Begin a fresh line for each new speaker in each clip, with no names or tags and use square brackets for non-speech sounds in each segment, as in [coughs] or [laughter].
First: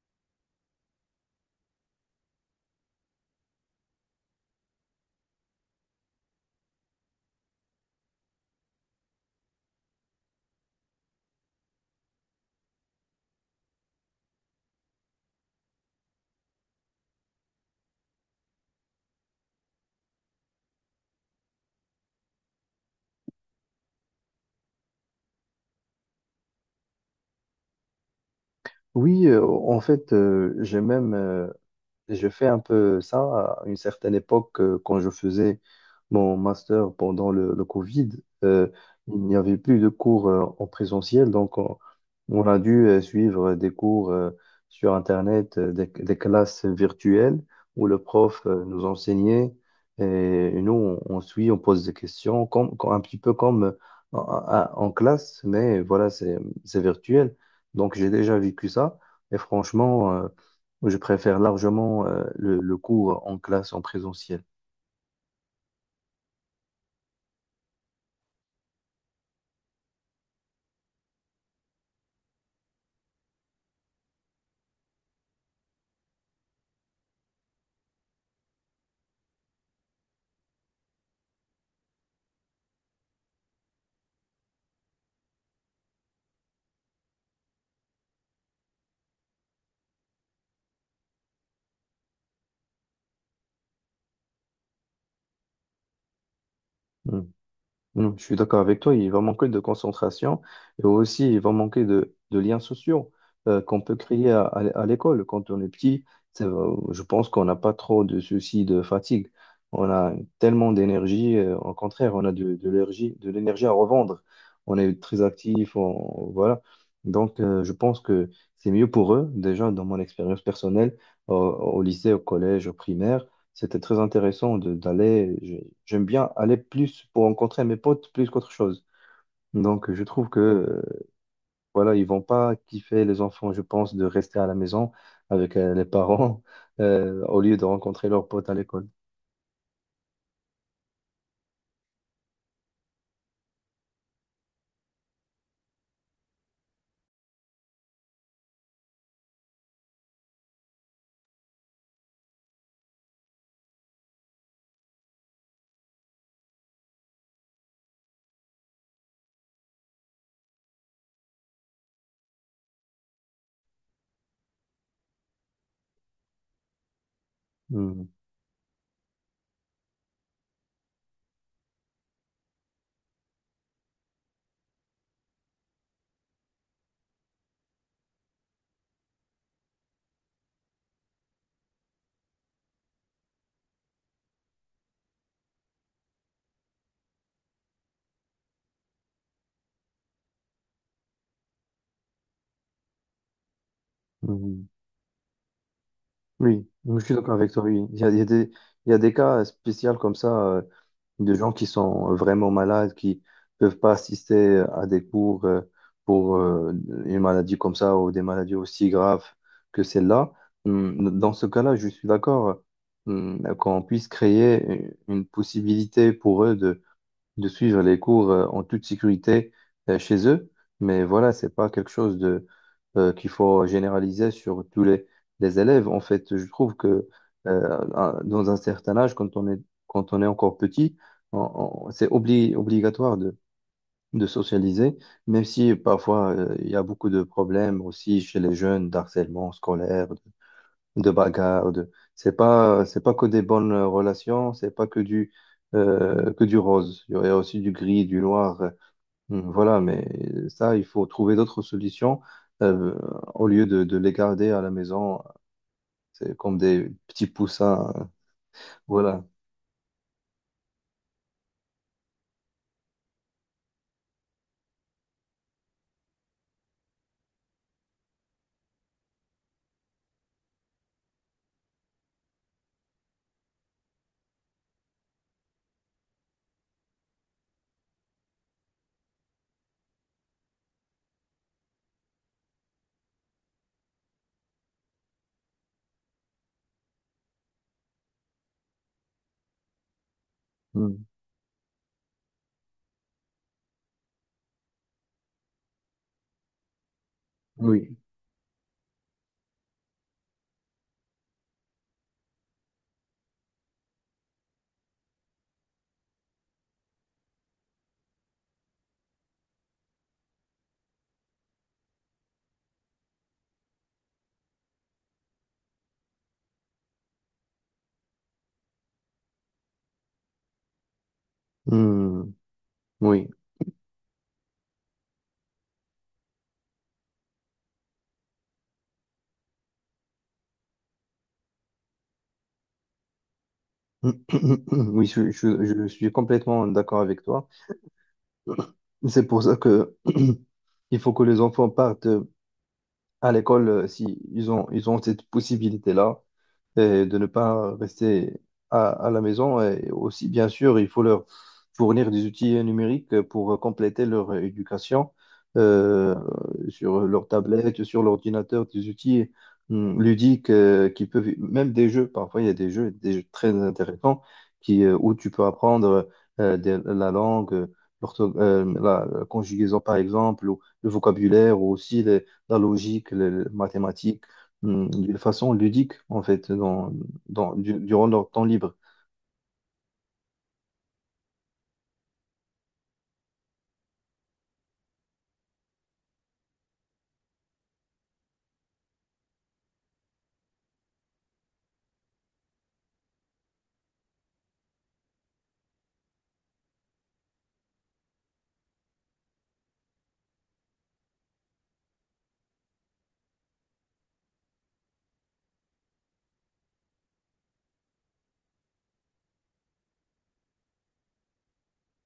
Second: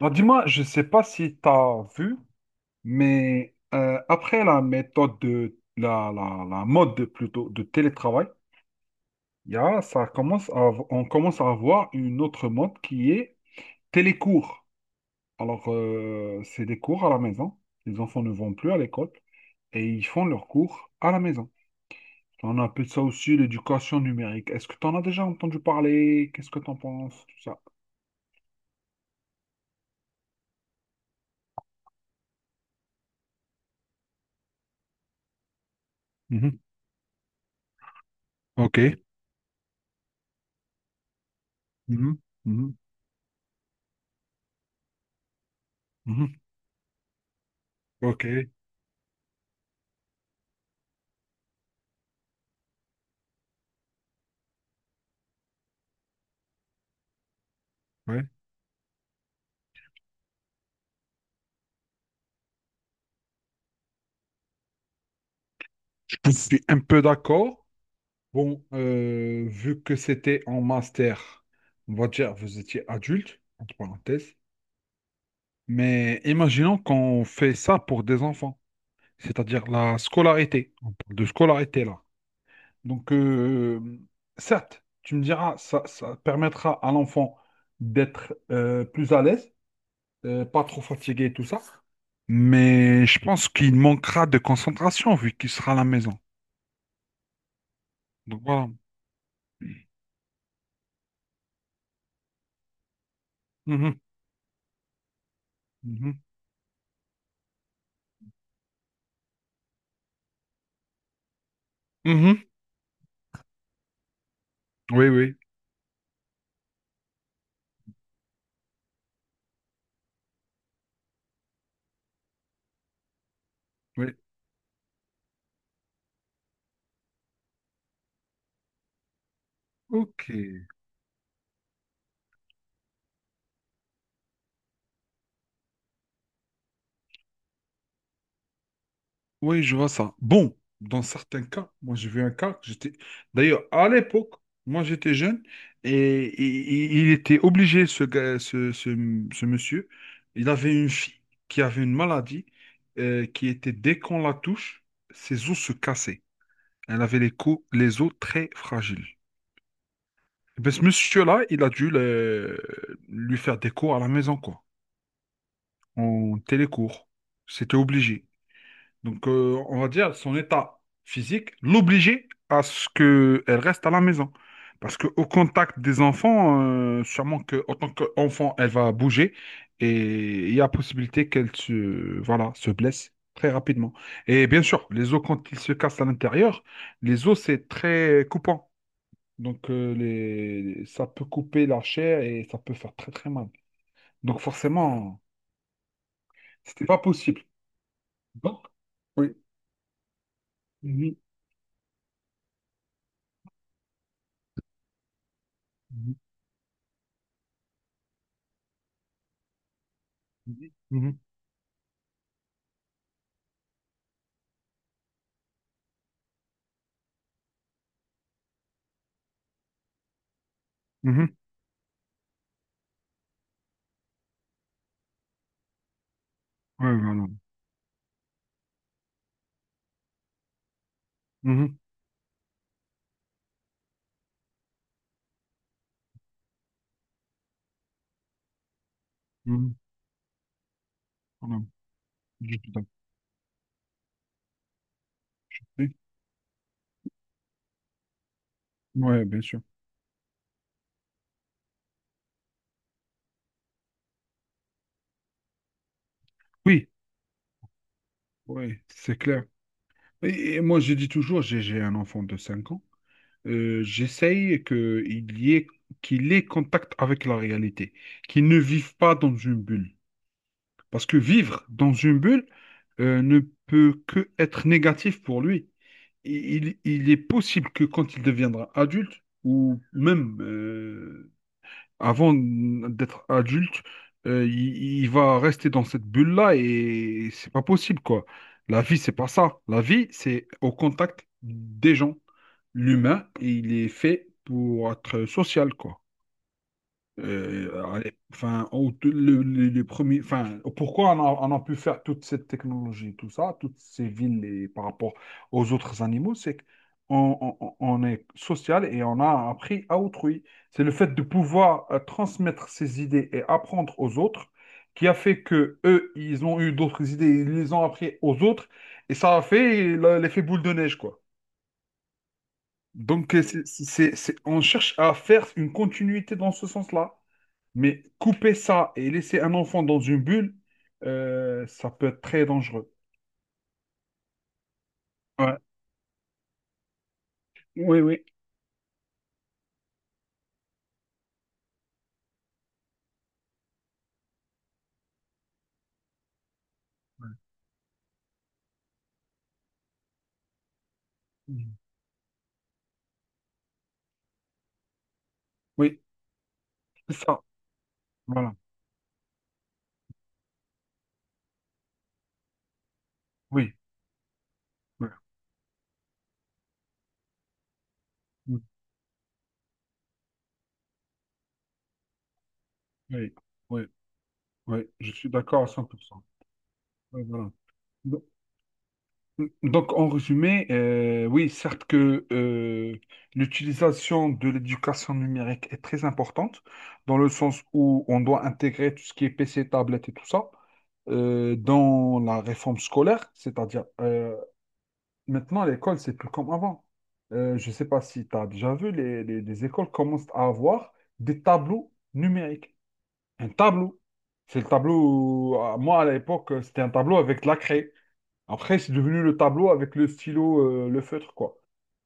Alors, dis-moi, je sais pas si tu as vu, mais après la méthode de la mode plutôt de télétravail, il y a, ça commence à, av- on commence à avoir une autre mode qui est télécours. C'est des cours à la maison. Les enfants ne vont plus à l'école et ils font leurs cours à la maison. On appelle ça aussi l'éducation numérique. Est-ce que tu en as déjà entendu parler? Qu'est-ce que tu en penses? Tout ça.
Oui, en fait, j'ai même et Je fais un peu ça à une certaine époque quand je faisais mon
Mhm.
master pendant le Covid. euh,
Ok.
il n'y avait plus de cours en présentiel, donc
Mhm.
on a
Mhm.
dû suivre des cours sur Internet, des
Mhm.
classes virtuelles où le
Ok.
prof nous enseignait et nous on suit, on pose des questions, un petit peu comme en classe, mais voilà, c'est virtuel. Donc j'ai
Ouais.
déjà vécu ça et franchement, je préfère largement le cours en classe, en présentiel.
Je suis un peu d'accord. Vu que c'était en master, on va dire vous étiez adulte, entre parenthèses, mais imaginons qu'on fait ça pour des enfants, c'est-à-dire la scolarité. On parle de scolarité là. Donc, euh, Certes, tu me diras, ça permettra à l'enfant d'être plus à l'aise, pas trop fatigué et tout ça, mais je pense qu'il manquera de concentration vu qu'il sera à la maison.
Mm. Mm, je suis
Donc
d'accord
voilà.
avec toi, il va manquer de concentration et aussi il va manquer de liens sociaux qu'on peut
Mhm,
créer à l'école. Quand on est petit,
mhm.
je pense qu'on n'a pas trop de soucis de fatigue. On a tellement d'énergie, au contraire, on a
Mhm.
de l'énergie à revendre. On est
Oui,
très
oui,
actif, voilà. Donc je pense que c'est mieux pour eux, déjà dans mon expérience personnelle, au lycée, au collège, au primaire. C'était très
oui.
intéressant d'aller. J'aime bien aller plus pour rencontrer mes potes plus qu'autre chose. Donc, je trouve
Ok.
que voilà, ils vont pas kiffer les enfants, je pense, de rester à la maison avec les parents [laughs] au lieu de rencontrer leurs potes à l'école.
Oui, je vois ça. Bon, dans certains cas, moi j'ai vu un cas, que j'étais. D'ailleurs, à l'époque, moi j'étais jeune et il était obligé, ce gars, ce monsieur, il avait une fille qui avait une maladie qui était, dès qu'on la touche, ses os se cassaient. Elle avait les os très fragiles. Eh ben, ce monsieur-là, il a dû lui faire des cours à la maison, quoi, en télécours. C'était
Mhm.
obligé. On va dire son état physique l'obligeait à ce qu'elle reste à la maison. Parce qu'au contact des enfants, sûrement que, en tant qu'enfant, elle va bouger et il y a possibilité qu'elle se, voilà, se blesse très rapidement. Et bien sûr, les os, quand ils se cassent à l'intérieur, les os, c'est très coupant. Ça peut couper la chair et ça peut faire très très mal. Donc,
Mhm.
forcément,
Oui,
c'était
je
pas
suis d'accord
possible.
avec toi, oui.
Bon.
Il y a des
Oui.
cas spéciaux comme ça,
Mhm.
de gens qui sont vraiment malades, qui peuvent pas assister à des cours
Mhm.
pour une maladie comme ça ou des maladies aussi graves que celle-là.
Mhm. Mhm.
Dans ce cas-là, je suis d'accord qu'on puisse créer une possibilité pour eux de suivre les cours en toute sécurité chez eux. Mais
Mhm.
voilà, c'est pas quelque chose de qu'il faut généraliser sur les élèves. En fait, je trouve
Ouais,
que
voilà.
dans un certain âge, quand on est encore petit,
Mhm.
c'est obligatoire de socialiser, même si parfois il y a beaucoup de problèmes aussi chez les jeunes d'harcèlement
Mhm.
scolaire, de
Voilà.
bagarre, de...
Je tout à.
c'est pas que des bonnes relations, c'est pas que du rose. Il y aurait aussi du gris, du noir.
Ouais, bien sûr.
Voilà, mais ça, il faut trouver d'autres solutions euh, au lieu de les garder à la maison. C'est comme
Oui,
des petits poussins.
ouais, c'est
Voilà.
clair. Et moi, je dis toujours, j'ai un enfant de 5 ans. J'essaye que il y ait, qu'il ait contact avec la réalité, qu'il ne vive pas dans une bulle. Parce que vivre dans une bulle ne peut que être négatif pour lui. Il est possible que quand il deviendra adulte, ou même avant d'être adulte, il va rester dans cette bulle-là et c'est pas possible, quoi. La vie, c'est pas ça. La vie, c'est au
Mm.
contact des gens. L'humain, il est fait pour être social, quoi. Euh,
Oui.
alors, les premiers, enfin, pourquoi on a pu faire toute cette technologie, tout ça, toutes ces villes et par rapport aux autres animaux, c'est qu'on on est social et on a appris à autrui. C'est le fait de pouvoir transmettre ses idées et apprendre aux autres qui a fait que eux, ils ont eu d'autres idées, ils les ont appris aux autres et ça a fait l'effet boule de neige, quoi.
Mm. Oui.
On cherche à faire une continuité dans ce sens-là. Mais couper ça et laisser un enfant dans une bulle, ça peut être très dangereux.
[coughs] [clears throat] Oui,
Ouais.
je suis complètement d'accord avec toi.
Oui, oui.
C'est pour ça que [coughs] [clears throat] il faut que les enfants partent. À l'école, si ils ont cette possibilité-là et de ne pas rester à la maison. Et aussi, bien sûr, il faut leur
Mhm.
fournir des outils numériques pour compléter leur éducation
Oui,
euh, sur
c'est
leur
ça.
tablette, sur
Voilà.
l'ordinateur, des outils ludiques qui peuvent, même des jeux, parfois il y a des jeux très
Oui.
intéressants qui,
Oui.
où tu peux apprendre la langue. l'ortho-
Mhm.
euh, la conjugaison par exemple, ou le vocabulaire, ou aussi la logique, les
Oui. Oui.
mathématiques,
Oui. Je
d'une
suis
façon
d'accord à
ludique, en
100%.
fait,
Oui, voilà.
durant
Do-
leur temps libre.
mmh. Oui, certes que l'utilisation de l'éducation numérique est très importante, dans le sens où on doit intégrer tout ce qui est PC, tablette et tout ça dans la réforme scolaire, c'est-à-dire maintenant, l'école, c'est plus comme avant. Je ne sais pas si tu as déjà vu, les écoles commencent à avoir des tableaux numériques. Un tableau. C'est le tableau, moi à l'époque, c'était un tableau avec de la craie. Après, c'est devenu le tableau avec le stylo, le feutre, quoi.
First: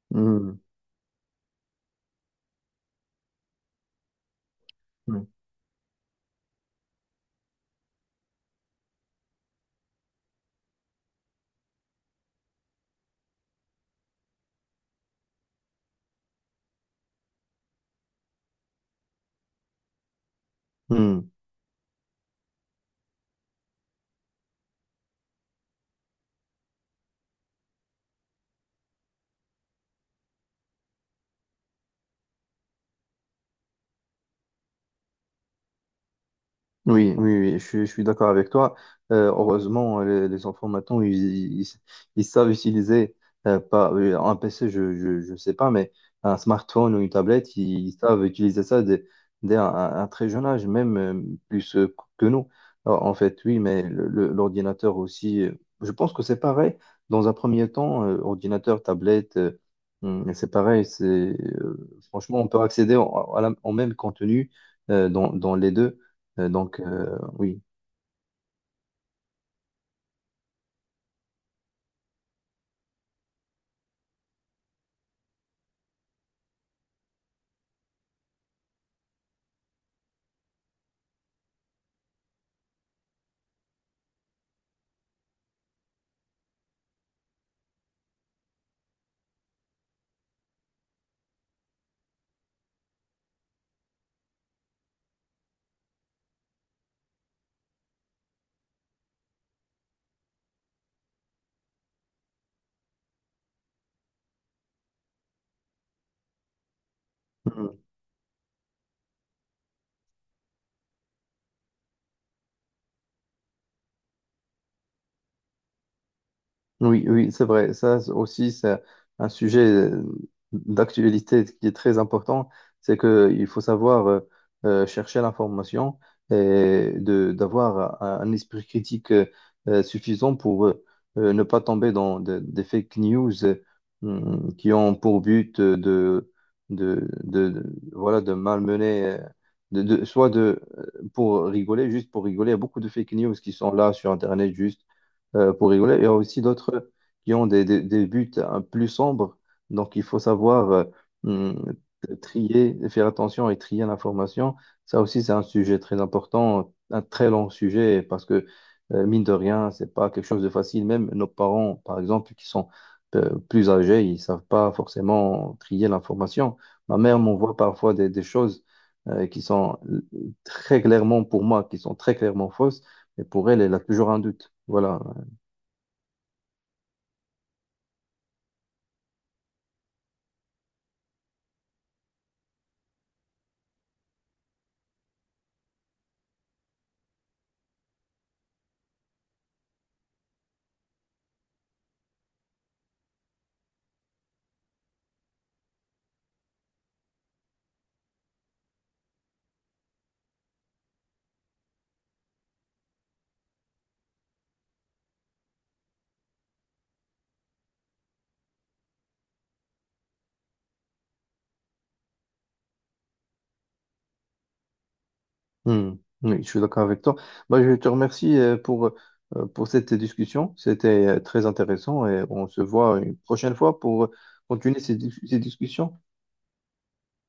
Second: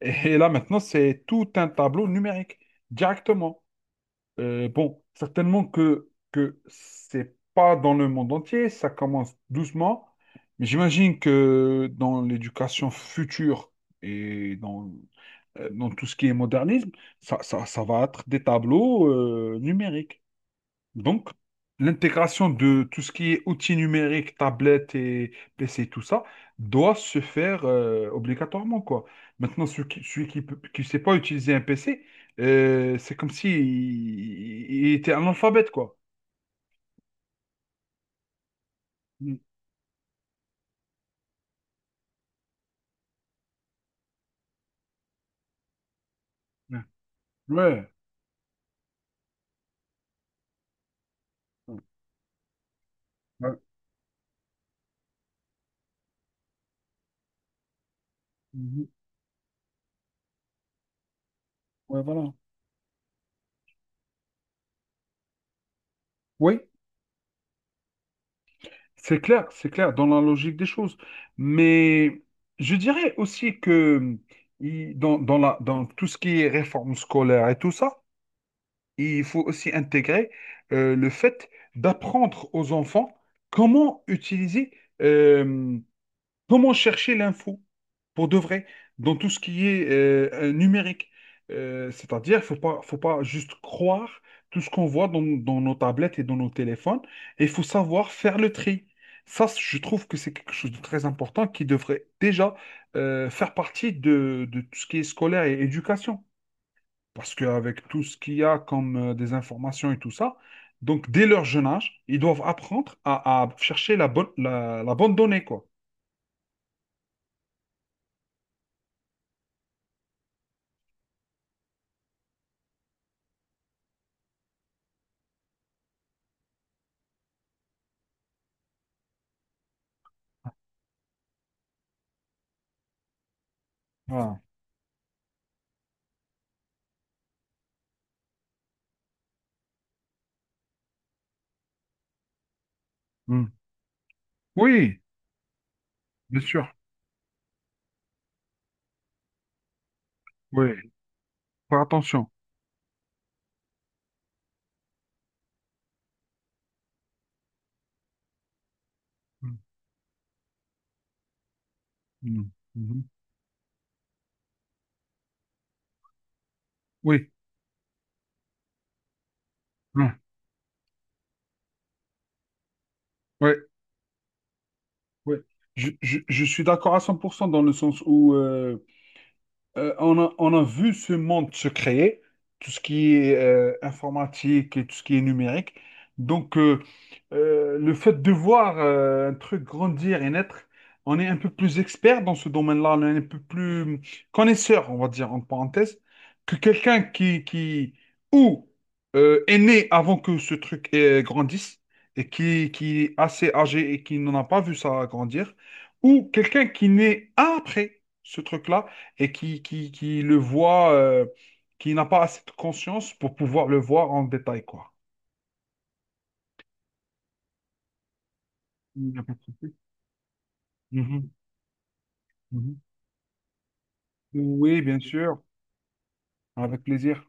Et là,
Hum,
maintenant, c'est tout un tableau numérique, directement.
hum,
Certainement que c'est pas dans le monde entier, ça commence doucement, mais j'imagine que dans l'éducation future et dans, dans tout ce qui est modernisme, ça va être des tableaux numériques. Donc,
hum.
l'intégration de tout ce qui est outils numériques, tablettes et PC, tout ça, doit se faire obligatoirement, quoi. Maintenant, celui qui sait pas utiliser un PC, c'est comme si il, il était analphabète, quoi.
Oui, oui, oui, je suis d'accord avec toi.
Mm.
Heureusement, les enfants maintenant, ils, ils savent utiliser pas, un PC, je sais pas, mais un smartphone ou une tablette,
Ouais.
ils savent utiliser ça dès un très jeune âge, même plus
Ouais.
que nous. Alors, en fait, oui,
Ouais.
mais l'ordinateur aussi, je pense que c'est pareil. Dans un premier temps, ordinateur,
Mhm.
tablette, c'est pareil. C'est,
Ouais, voilà.
franchement, on peut accéder au même contenu dans les deux.
Oui,
Donc, oui.
c'est clair, dans la logique des choses. Mais je dirais aussi que dans tout ce qui est réforme scolaire et tout ça, il faut aussi intégrer le fait d'apprendre aux enfants comment utiliser, euh, comment chercher l'info pour de vrai dans tout ce qui est numérique. C'est-à-dire, faut pas juste croire tout ce qu'on voit dans, dans nos tablettes et dans nos téléphones, et il faut savoir faire le tri. Je trouve que c'est quelque chose de très important qui devrait déjà faire partie de tout ce qui est scolaire et éducation. Parce
Mhm.
qu'avec tout ce qu'il y a comme des informations et tout ça, donc dès leur jeune âge, ils doivent apprendre à chercher la bonne, la bonne donnée, quoi.
Oui, oui, c'est vrai. Ça c'est aussi, c'est un sujet d'actualité qui est très important. C'est qu'il faut savoir chercher l'information et d'avoir un esprit critique suffisant pour ne pas tomber des fake news
Voilà.
qui ont pour but voilà, de malmener, de- soit de, pour rigoler, juste pour rigoler. Il y a beaucoup de fake news qui
Mm.
sont là sur Internet juste
Oui,
pour rigoler. Il y a aussi
bien sûr.
d'autres qui ont des buts hein, plus sombres. Donc, il faut savoir
Oui,
hum,
faire attention.
trier, faire attention et trier l'information. Ça aussi, c'est un sujet très important, un très long sujet, parce que, mine de
Mm.
rien, c'est pas quelque chose de facile. Même nos parents, par exemple, qui
Mm.
sont
Mhm.
plus âgés, ils savent pas forcément trier l'information. Ma mère
Oui,
m'envoie parfois des choses qui sont
Mm.
très clairement pour moi, qui sont très clairement fausses, mais pour
oui,
elle, elle a toujours un doute. Voilà,
oui. Je suis d'accord à 100% dans le sens où, on a vu ce monde se créer, tout ce qui est informatique et tout ce qui est numérique. Donc, euh, le fait de voir un truc grandir et naître, on est un peu plus expert dans ce domaine-là, on est un peu plus connaisseur, on va dire, en parenthèse, que qui ou est né avant que ce truc grandisse et qui est assez âgé et qui n'en a pas vu ça grandir, ou quelqu'un qui naît après ce truc-là et qui le voit, qui n'a pas assez de conscience pour pouvoir le voir en détail, quoi.
Hmm. Oui, je suis d'accord avec toi. Bah, je te remercie
Il n'y a pas de
pour
souci.
cette discussion. C'était
Mhm,
très intéressant et on se
mhm.
voit une prochaine fois pour continuer
Oui, bien
ces
sûr,
discussions.
avec plaisir.